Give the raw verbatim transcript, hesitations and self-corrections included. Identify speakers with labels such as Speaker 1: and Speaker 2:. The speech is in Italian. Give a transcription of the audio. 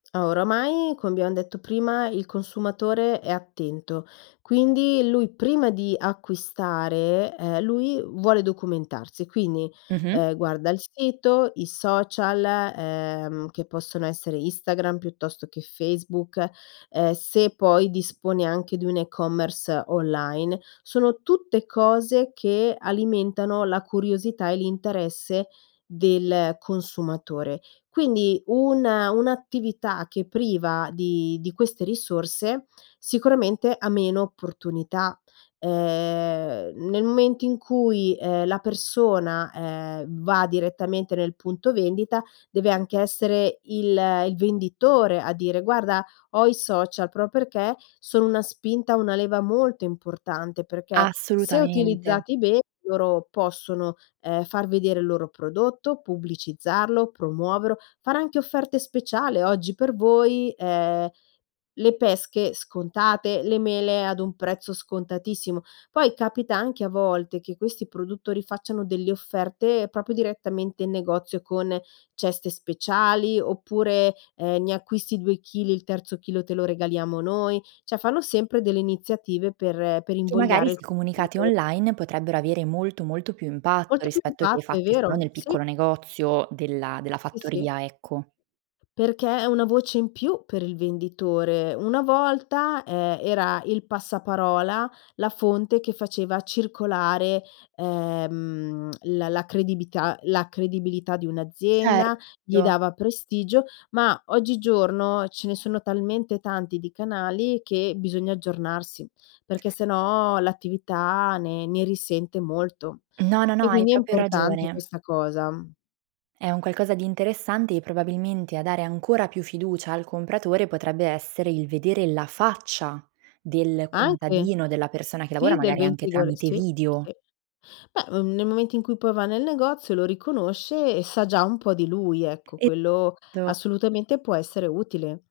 Speaker 1: Oramai, come abbiam detto prima, il consumatore è attento. Quindi lui prima di acquistare, ehm, lui vuole documentarsi. Quindi,
Speaker 2: Mh-mh.
Speaker 1: ehm, guarda il sito, i social, ehm, che possono essere Instagram piuttosto che Facebook, ehm, se poi disponi anche di un e-commerce online, sono tutte cose che alimentano la curiosità e l'interesse del consumatore. Quindi una un'attività che priva di di queste risorse, sicuramente ha meno opportunità. Ehm, nel momento in cui, ehm, la persona, ehm, va direttamente nel punto vendita deve anche essere il il venditore a dire: "Guarda, ho i social", pro perché sono una spinta, una leva molto importante, perché se
Speaker 2: Assolutamente.
Speaker 1: utilizzati bene, loro possono, ehm, far vedere il loro prodotto, pubblicizzarlo, promuovero, fare anche offerte speciali: "Oggi per voi, ehm, le pesche scontate, le mele ad un prezzo scontatissimo." Poi capita anche a volte che questi produttori, facciano delle offerte propio direttamente in negozio con ceste speciali, oppure, ehm: "Ne acquisti due chili, il terzo chilo te lo regaliamo noi"; ceh fanno sempre delle iniziative per per
Speaker 2: Che magari,
Speaker 1: invogliare il
Speaker 2: se comunicate
Speaker 1: consumato
Speaker 2: online, potrebbero avere molto, molto più impatto,
Speaker 1: Molto più
Speaker 2: rispetto che
Speaker 1: impatto, è
Speaker 2: fatti solo
Speaker 1: vero,
Speaker 2: nel
Speaker 1: sì.
Speaker 2: piccolo negozio della della
Speaker 1: Sì, sì.
Speaker 2: fattoria, ecco.
Speaker 1: Perché, è una voce in più per il venditore. Una volta, ehm, era il passaparola, la fonte che faceva circolare, ehm, la la credibità la credibilità di un'azienda, gli
Speaker 2: Certo.
Speaker 1: dava prestigio; ma oggigiorno, ce ne sono talmente tanti di canali, che bisogna aggiornarsi, perché se no l'attività, ne ne risente molto;
Speaker 2: No, no, no,
Speaker 1: e
Speaker 2: hai
Speaker 1: quindi è
Speaker 2: propio
Speaker 1: importante
Speaker 2: ragione.
Speaker 1: questa cosa.
Speaker 2: È un qualcosa di interessante, e probabilmente a dare ancora più fiducia al compratore, potrebbe essere il vedere la faccia del
Speaker 1: Anche.
Speaker 2: contadino, della persona che lavora,
Speaker 1: Sì, del
Speaker 2: magari anche
Speaker 1: ventitore,
Speaker 2: tramite
Speaker 1: sì,
Speaker 2: video.
Speaker 1: sì. Beh, ehm, nel momento in cui poi va nel negozio, lo riconosce e sa già un po' di lui, ecco,
Speaker 2: E
Speaker 1: quello
Speaker 2: to.
Speaker 1: assolutamente può essere utile.